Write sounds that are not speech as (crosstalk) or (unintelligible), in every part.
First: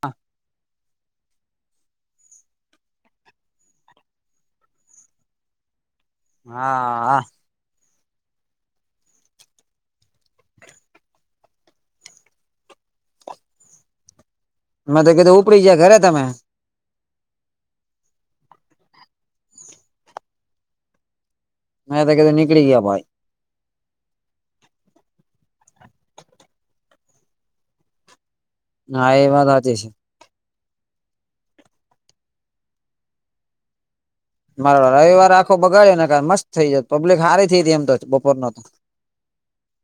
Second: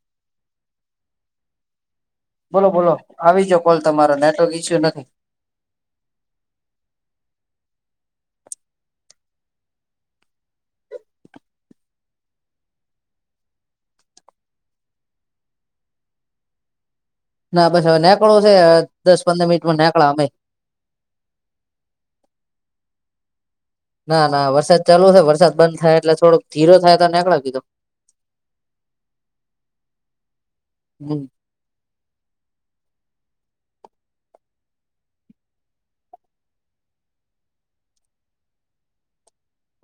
હા બોલો બોલો આવી ગયો કોલ તમારા નેટવર્ક ઈસ્યુ નથી હા આ મેં તો કીધું ઉપડી ગયા ઘરે તમે ના બસ હવે નેકડો છે દસ પંદર મિનિટ માં નેકડા અમે મેં તો કધું નીળી ગયા ભાઈ ના ના વરસાદ ચાલુ છે વરસાદ બંધ થાય એટલે થોડોક ધીરો થાય તો નેકળાવ કીધો હા એ વાત હાચી છે હમ્મ. મારો રવિવાર આખો બગાડી નાંખે મસ્ત થઈ જાત પબ્લિક હારી થઈ હતી એમ બપોરનો તો (inaudible)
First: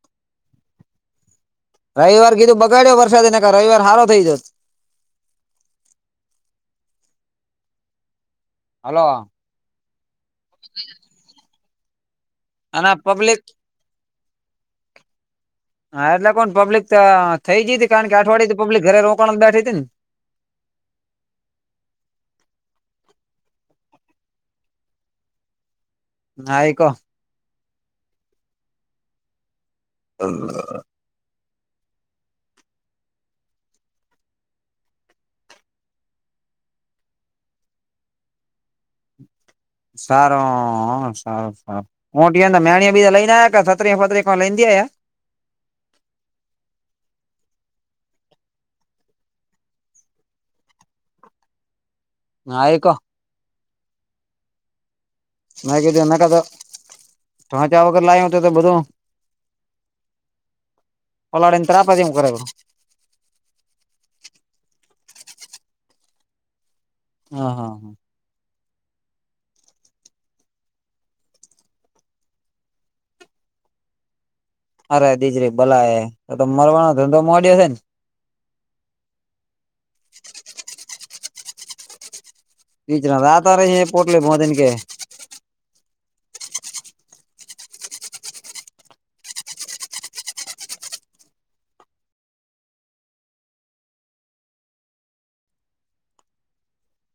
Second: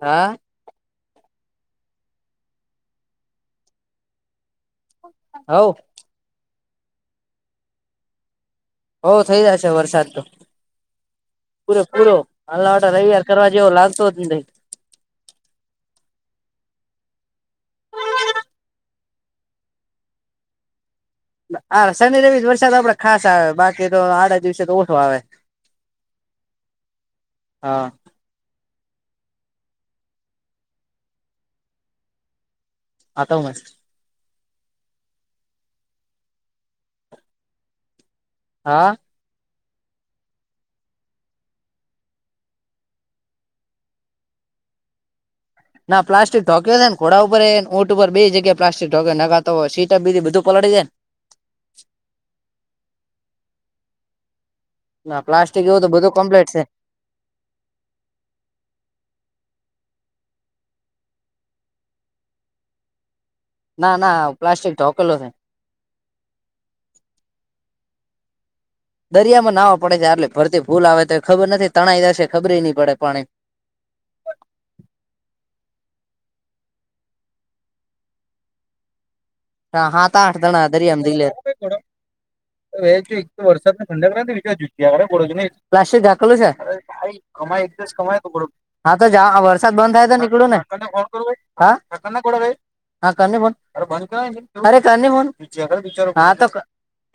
હા રવિવાર કીધું બગાડ્યો વરસાદ એ નકર રવિવાર હારો થઈ જાત હવ હલો હો થઈ જાય છે વરસાદ તો પૂરે પૂરો અને અલર્ટ તૈયાર પબ્લિક કરવા જેેવો લાગતો જ નથી હા એટલે કોણ પબ્લિક તો થઈ ગઈ તી કારણ કે અઠવાડય તો પબ્લિક ઘરે રોકાણ બેઠી હતી ને આ શનિ રવિ જ વરસાદ આપડે ખાસ આવે બાકી તો આડા દિવસે તો ઓછો આવે હા એ તો હા (unintelligible) આ તો મસ્ત હા સારું સારું સારું (unintelligible) બી લઈને આ્યા કે સત્રી ફત્રી (unintelligible) આયા ના પ્લાસ્ટિક ઢોક્યો છે ને ઘોડા ઉપર એને ઊટ ઉપર બે જગ્યા પ્લાસ્ટિક ઢોક નખાતો સીટ બીટ બધું પલળડી જાયને (unintelligible) ના પ્લાસ્ટિક એવું તો બધું કમ્પ્લીટ છે પહોંચ્યા વગર લાયો હતો તો બધું. પલાળીણ ત્રાસા જેઉ કરાયવો ના ના પ્લાસ્ટિક તો હૂકેલો છે હા હા દરિયા માં નાહવા પડે છે એટલે ભરતી ફુલ આવે તો ખબર નથી તણાઈ જશે ખબરી નહી પડે પાણી અરે દીજરી ભલાય તો મરવાનો ધંધો મોડ્યો છે ને? હા હા તો આઠ જણા દર આમ દી લ. વ એક બીચના તો રાતા વરસાદ રહી પોટલી મોદીને કે નાડકા પ્લાસ્ટખલો છે. હાઈ કમા એકદ જ કમાય તો બડ હા તો જ વરસાદ બંધ થાય તો નીકળું ને. હા કરનંધય અરે કરન હા તો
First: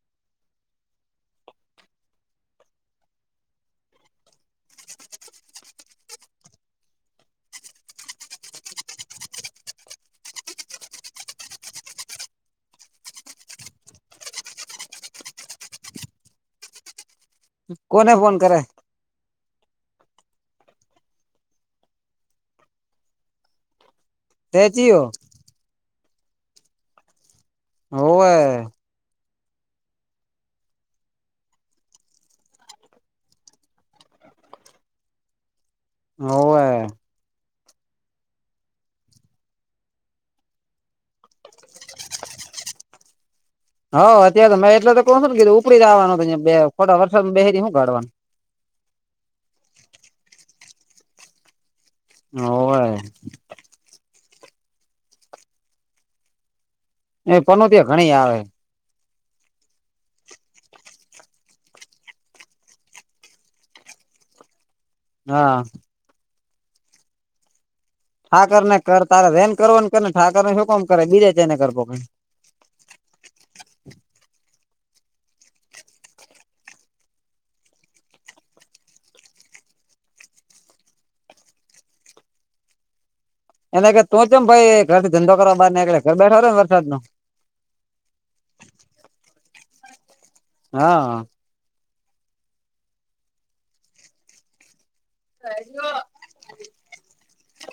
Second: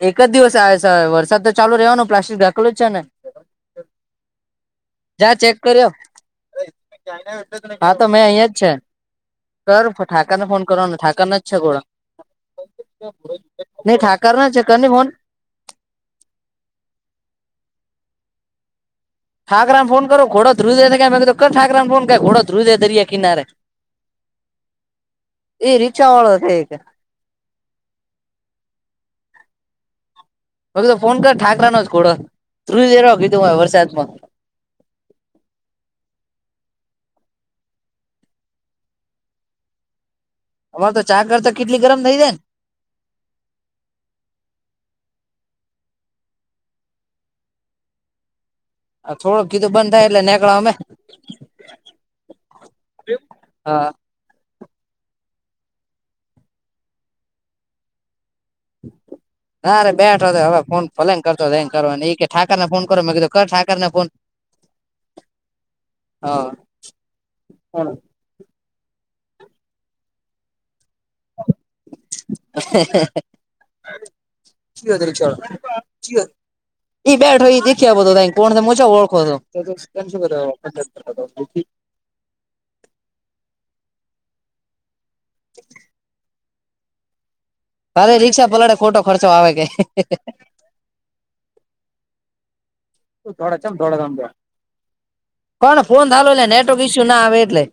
એક જ દિવસ આવે છે વરસાદ તો ચાલુ રહેવાનો પ્લાસ્ટિકઢાખલો જ છે ને. (inaudible) જા ચેક કરિ આવ. હા તો મેં અહિયાં જ છે, કર ઠાકર ને ફોન કરવાનો ઠાકરને જ છે ઘોળ. નહી ઠાકર ના ચક્કર નહી ફોન. કોને ફોન કરે? ઠાકરાને ફો કરો ઘો ધ્રવ દ ને ઠાકરાને ફોન ઘો ધ્રુ દે દરિયા કનારે. સચીયો. એ રી ચાવળગ (unintelligible) ઓવે. હ તો ફોન કર ઠાકરા નો જ ખોડો, ધ્રુજેર કીધું હો વરસાદમાં. ઓ હ. અમાર તો ચા કરતા કેટલી ગરમ થઇ જાય ને. હવ અત્યારે તો મેં એટલે તો કોણ શ ને કીધું ઉપડી જ આવવાનુંં ખોટ વરસાદ બેહેરી શું કાઢવાનું. આ થોડુંક કીધું બંધ થાય એટલે નીકળ અમે. હોવે. હા. એ પનો ત્યા ઘણી આવે આવે. (inaudible) નારે બેઠો હવે ફોન ભલે કરતો કરવા એ કે ઠાકરને ફોન કરો મેં કીધું કર ઠાર ને ફોન. હા. હા, કોણ? ઠાકર ને કર તારે રેન કરવા કર ને ઠારને શું કોમ કરે બીજે ચે ને કર. યો ત ચ (unintelligible) ઈ બેઠો એ દેખ્યા બધો ત કોણ મોચા ઓળખો હતો શ. (unintelligible) એને તું છેમ ભાઈ ઘર ધંધો કરવા બાર આળે ઘર બેઠો ને વરદો. તારે રિક્ષા પલાડે ખોટો ખર્ચો આવે કે. હા. થોડા છેમ થોડા જમ, કોણ ફોન નાાલો નેટવર્ક ઈસ્યુ ના આવે એટલે.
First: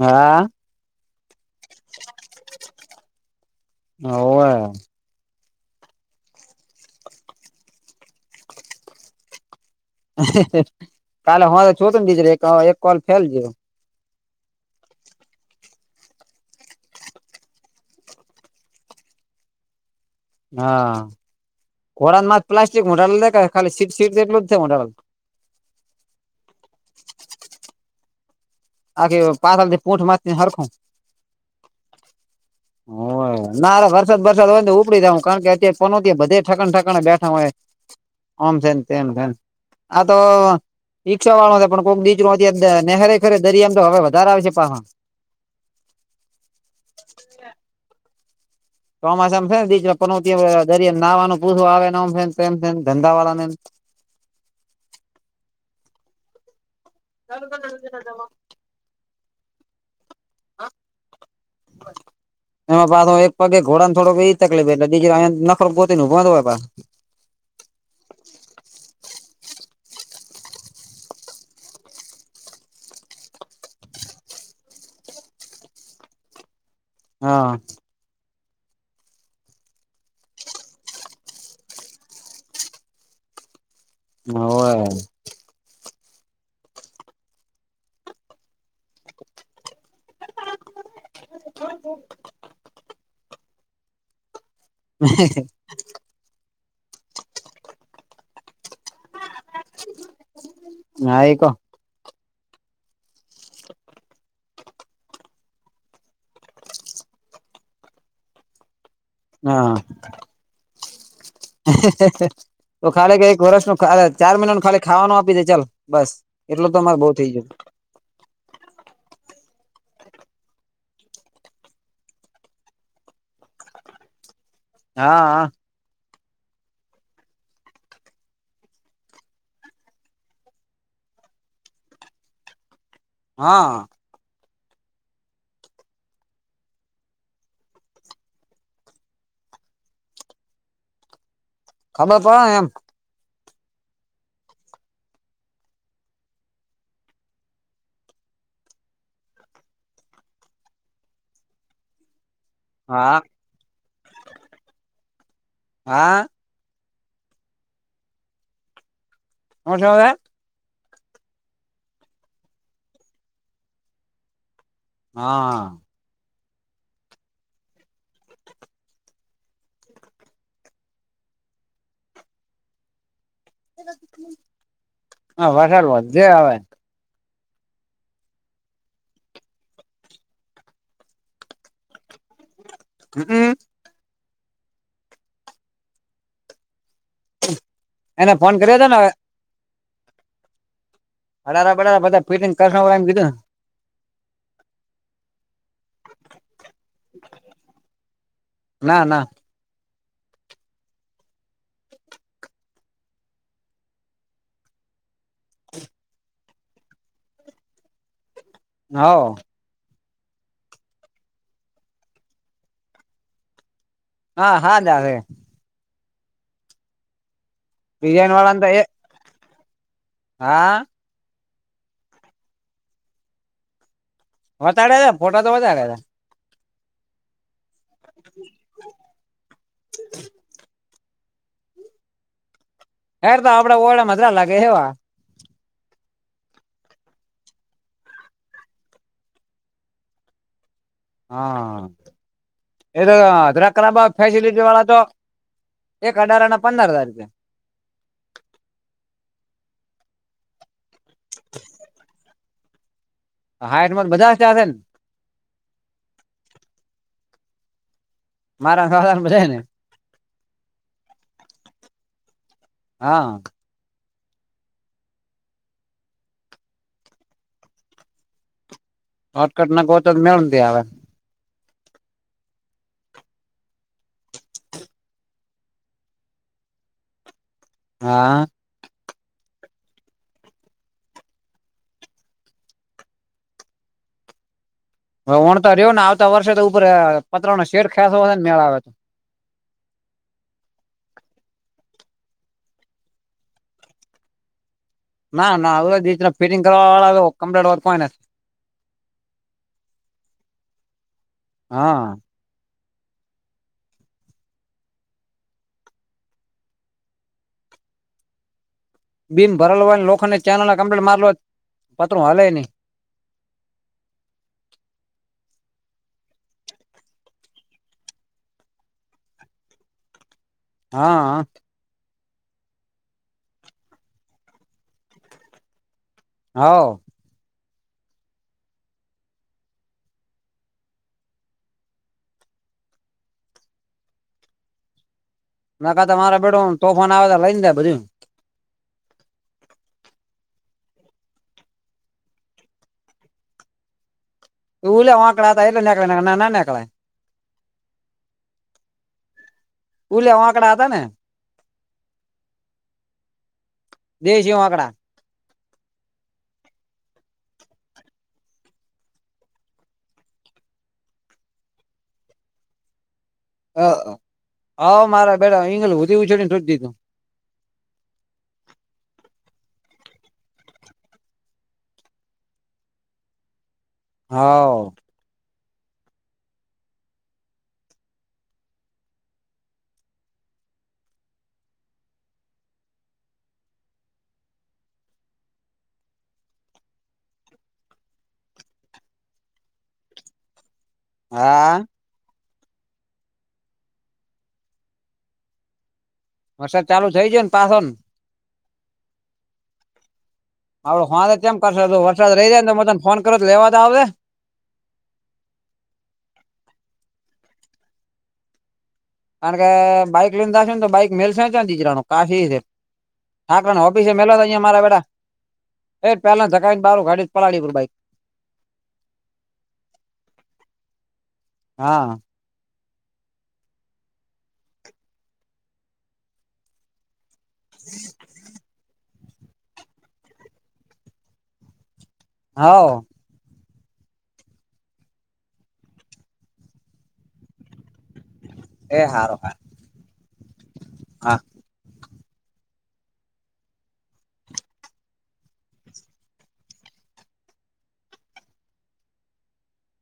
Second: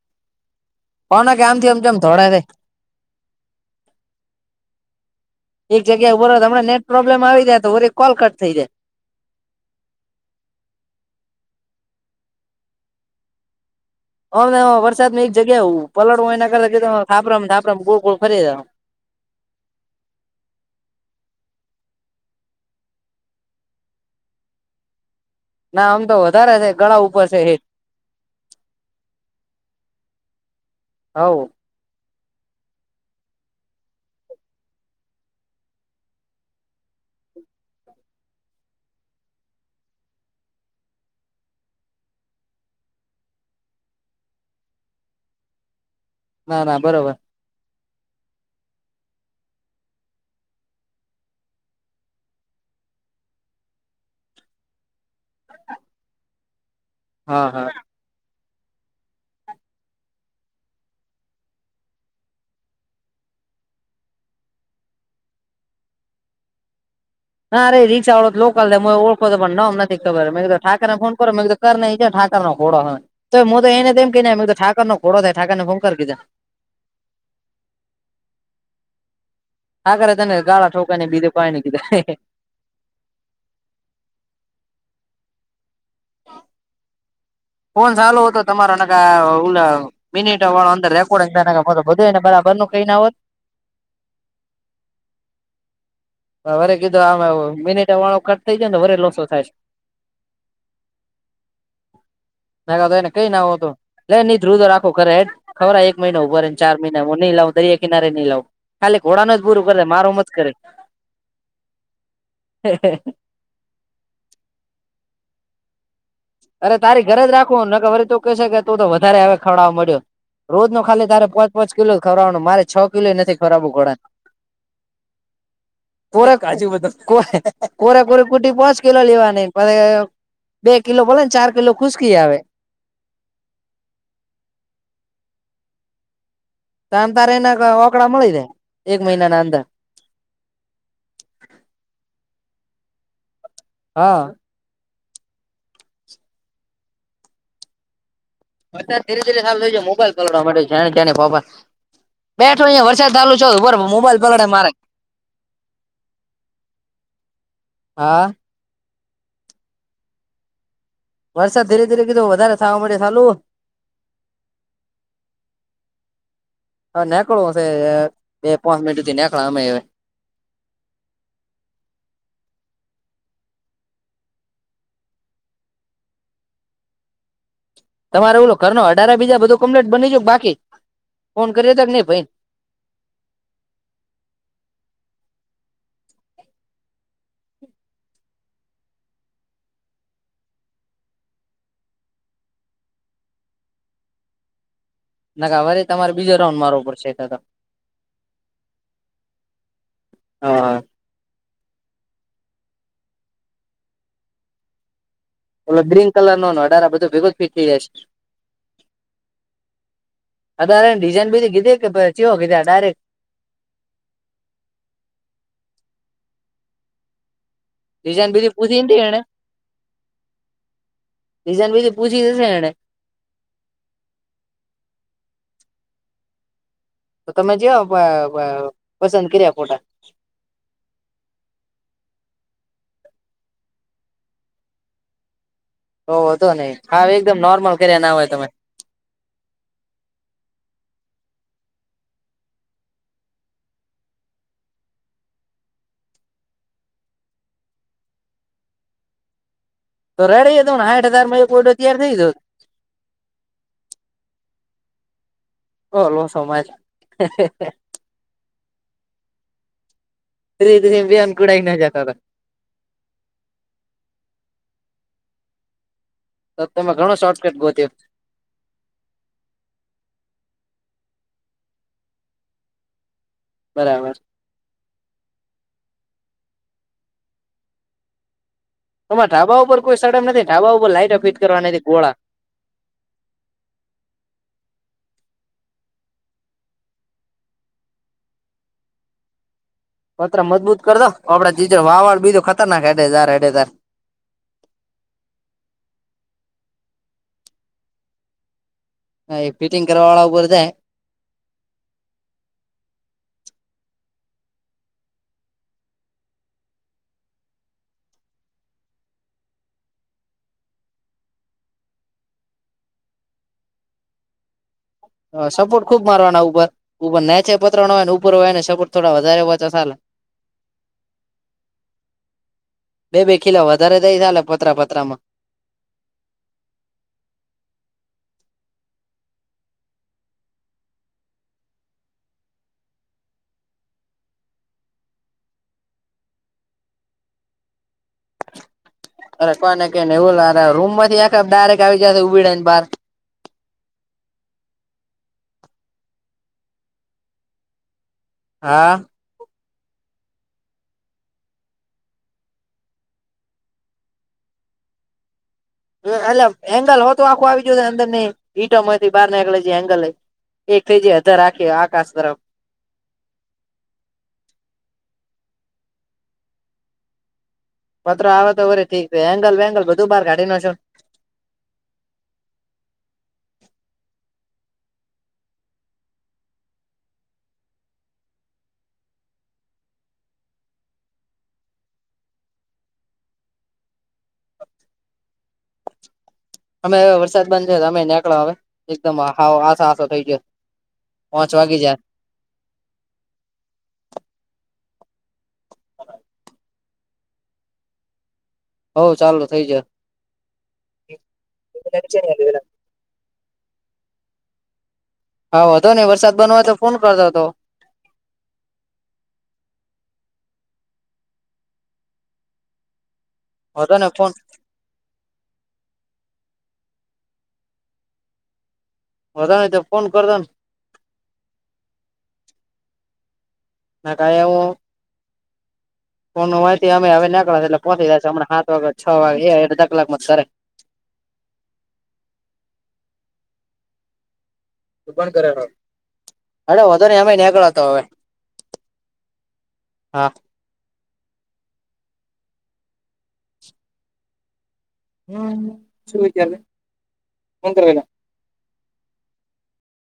હા. કો ના કે આમથીમજમ થોડા. હોવે એક જગ્યા બરો હમનેટ પ્રોબ્લેમ આવી જાય તોરે કોલ કટ થઈ જાય. કાલે હ તો છું તો નેડીજર એક કોલ ફેલ જેયો. હમને વરસાદ નની એક જગ્યા હું પલળવું એના કરતા થાપરમ થાપરમ ગોળ ગોળ ફરી હા, કોર માં પ્લાસ્ટિક મોલ દેખ ખાલી સીટ સીટટલું જ થાય મોલ. ના આમ તો વધારે છે ગળા ઉપર છે એજ. આખી પાથળથી પૂંટ માચને સરખું. હ. હ. ના અરે વરસાદ વરસાદ હોય ને ઉપડી જું કારણ કે અત્યારે પનો ત્યા બધે ઠકન ઠકકા બેઠા હોય. આમ છે તેમમ છે. આ તો રિકષા વાળો પણ કોક બીચ ન નહેરે ખરે. દર એમ તો હવે વધારે આવશે પાહા. ના ના બરોબર. ચોમાસામ છે ને દરિયા નાવાનું પૂર આવેન આમ હે તેમ છે ધંધાવાળને. હા હા. (unintelligible) (unintelligible) એમાં પાો એક પગે ઘોડા ને થોડો એ તકલીફ એટલે બીજ નખરૂ પોતીન ઉભોજ હોય પાછો. ના રે રીષા વાળો લોકલ ઓળખો પણ નોમ નથી ખબરં મે કીધું ઠાકરને ફોન કરો મે ઠાકરનો ઘોડો હ, તો હુતો એને એમ કઈ ને ઠાકરનો ઘોડો જાય ઠાકરનેં ફોન કર કીધુ. હા. હા ઠાકરે તને ગાળા ઠોકાઈ ને બીજે પાણી ને કીધા. (unintelligible) (unintelligible) ફોન ચાલુ હતો તમારો નકર ઓલા મિનિટ વાળો અંદર રેટ ઓડકતા નકર હૂતો બધુ એને બરાબર નુ કઈ ના હોત. (unintelligible) વરે કીધું આમ મનિટ વાળો થઈ જાયને વરે લોસો થાય છે. હા એ કો નાકર તો એને કઈન નાવ હોતું. લઈ નહી ધ્રુતો રાખો ખરે હે ખવરાવ એક મહિનો ઉભરય ને ચાર મહિના હું નઈં લાવું દરિયા કિનારે નઈ લાવું. ખાલી ઘોડાનું જ પૂરું હા કરે મારું મત કરે. તો ખાલી ક એક વર્ષ નુ ચાર મહિના નું ખાલી ખાવાનું આપી દે ચલ બસ. એટલું તો અરે અમારે તારી બહુ થઇ ઘરેજ ગયું રાખવું નકર વરી તુ કઈસે કે તું તો વધારે હ ખવડાવ મળ્યો. રોજ નો ખાલી તારે પાંચ પાંચ કિલો ખરવાનું મારે છ કિલો નથી ખરવાવું ઘોડા. હા હા. કોરાક કાજુ બધું કો કોરાક કોરક કુટી પોચ કિલો લેવાની પહી કિલો બોલે ને ચાર કિલો ખુશકી આવે. હમ્મ. તમ તારે એના રોકડા મળી જાય, એક મહિના ની અંદર. ખબર પડે એમ. હ. વરસાદ ધીરે ધીરે ચાલુ થય ગયો મોબાઈલ પલડવા માડે છેને, બેઠોયા વરસાદ હા ચાલુ ચાલુ મોબાઈલ પલળે મારે. હા. હા. હુ જોવે? વરસાદ ધીરે ધીરે કીધું વધારે થવા માડે ચાલું. હા. હા નાનેકળું હશે બે પાંચ મિનટ સુથી નેકળા અમે. હા વધાર અવાજ જે આવે. તમારે ઓલો ઘરનુ હદારા બીજા બધું કમ્પ્લેટ બની જઉ બાકી? ફોન કરીયો તો કે નઈ ભઈ? (unintelligible) એને ફોન કર્યો હતો ને હવે. અડાળા બડારા બધા ફટંગ કરશ એમ કીધું. ના હવારે તમારે બીજો રાઉન્ડ મારો ઉપર છે. ના ના હા. એલો ગ્રીન કલર નો અઢાર બધુ ભેગો જ ફીટ થઈ જશે. હા. અત્યારે ડિઝાઈન બધી કીધી કે પછી કીધા ડાયરેક્ટ. હા હાજ આવે. ડિઝાઇન ડિઝાન બધી વાળા ને તો એ પૂછી એને. હા. રીઝન બી પૂછી જશે એને. વટારે છે ફોટા તો વધારેે છે. તો તમે જોઓ વ વ પસંદ કર્યા ફોટા? (inaudible) યાર તો આપણા (unintelligible) લાગે હેવા. તો વાંધો નહી હા એકદમ નોર્મલ કર્યા ના હોય તમે. હા, એ તો (unintelligible) ફેસિલીટી વાળા તો એક અઢાર ના પંદર હજાર રૂપિયા. તો (unintelligible) હજાર માં કોડો તયાર થઈ દો. હાઈટમાં બધા ચ્યા છે ને? ઓ રૂમ સમાજ. મારા સસરા બધાએ ને. બેસી બેસી અનકુડાઈ ને જતાતા. હા. તો તમે ઘણો શોર્ટકટ ગોત્યું. શોર્ટકટ ન ગોતો તો મેડ ક્યાંથી આવે. બરાબર. હા. તમારે ઢાબા ઉપર કોઈ સડમ નથી ઢાબા ઉપર લાઈટ ફીટ કરવાના નથી ગોળા. હવે વણતા રહ્યો ને આવતા વર્ષે તો ઉપર પતરા ઉપર નો શેઠ ખાને મેળ આવે. પતરા મજબૂત કરી દો આપડા ચીજર વાળ બીધું ખતરનાક હેડે જા હેડે જા. ના ના હવે ફિટિંગ કરવા વાળા કમ્લેટત હોયને. હ એ ફિટિંગ કરવાવાળા ઉપર. હા. બીમ ભરલ હોયને લોકોખ ને માર પત્રું હા નઈ. હ, સપોર્ટ ખુબ મારના ઉપર ઉપર નેચે પતરા હોય ઉપર હોય ને સપોર્ટ થોડા વધારે હોછ સલે. હા. બે બે કિલા વધારે દઈ ચાલે પતરા પતરા માં. હા. ના કતા તમારે બેડો તોફાન આવે તો લઈને જાય બધું. અરે કોઈને એવું રૂમ માંથી ડાયરેક આવી જશે ઉડા ને બાર. ઉલે વાવાકડા હતા એટલે નેક નાનેકળ. હા. ઉલ આકડા હતા ને, દેશ આકડા. અલા એટલે એંગલ હો તો આખું આવી જય અંદર ની ઇંટો માંથી બહાર જે એંગલ એક થઈ જ ધાર રાખી આકાશ તરફ અ મારા બેડા અહી ગધી ઉછોડી ને તો દીધું પતરા આવે તો વળી ઠીક એંગલ વેંગલ બધું બહાર કાઢી છું હા અમે હ વરસાદ બાંધશે તો અમે નીકળો હવે એકદમ આછો આછો થઈ ગયો પાંચ હા વાગે જાય (inaudible) વરસાદ ચાલુ થઈ ગયું પાછું હવ ચાલુ થઇ જ હડ હા તો કેમ કરશે વરસાદ રહી જાય ને મેં તને ફોન કરો લેવા તો આવે જે હા હતો ને વરસાદ બનવાય તો ફોન કરતો હતો કારણ કે બાઈક લીશે તો બાઈક મેલસે તિજરાનું કાફી છે. હા કરને વધો ને ઓફિસે ફોન મેલાતા અયા મારા વેડા એજ પેલા જગાવ બાર ગાડી જ પડી બાઇક (unintelligible) તો ફોન કરદો ને હા (unintelligible) ફોનનું માહિતી અ હવે નીકળી એટલે પહોંચી જ છેમણા સાત વાગે છ વાગે એ અધ કલાકમાં જ ઘરે હા પણ કરેલો અડ વધો ને એમેય નીકળતો હવે એ હાર હા હા હા હમ શું વિચાર્યું (unintelligible)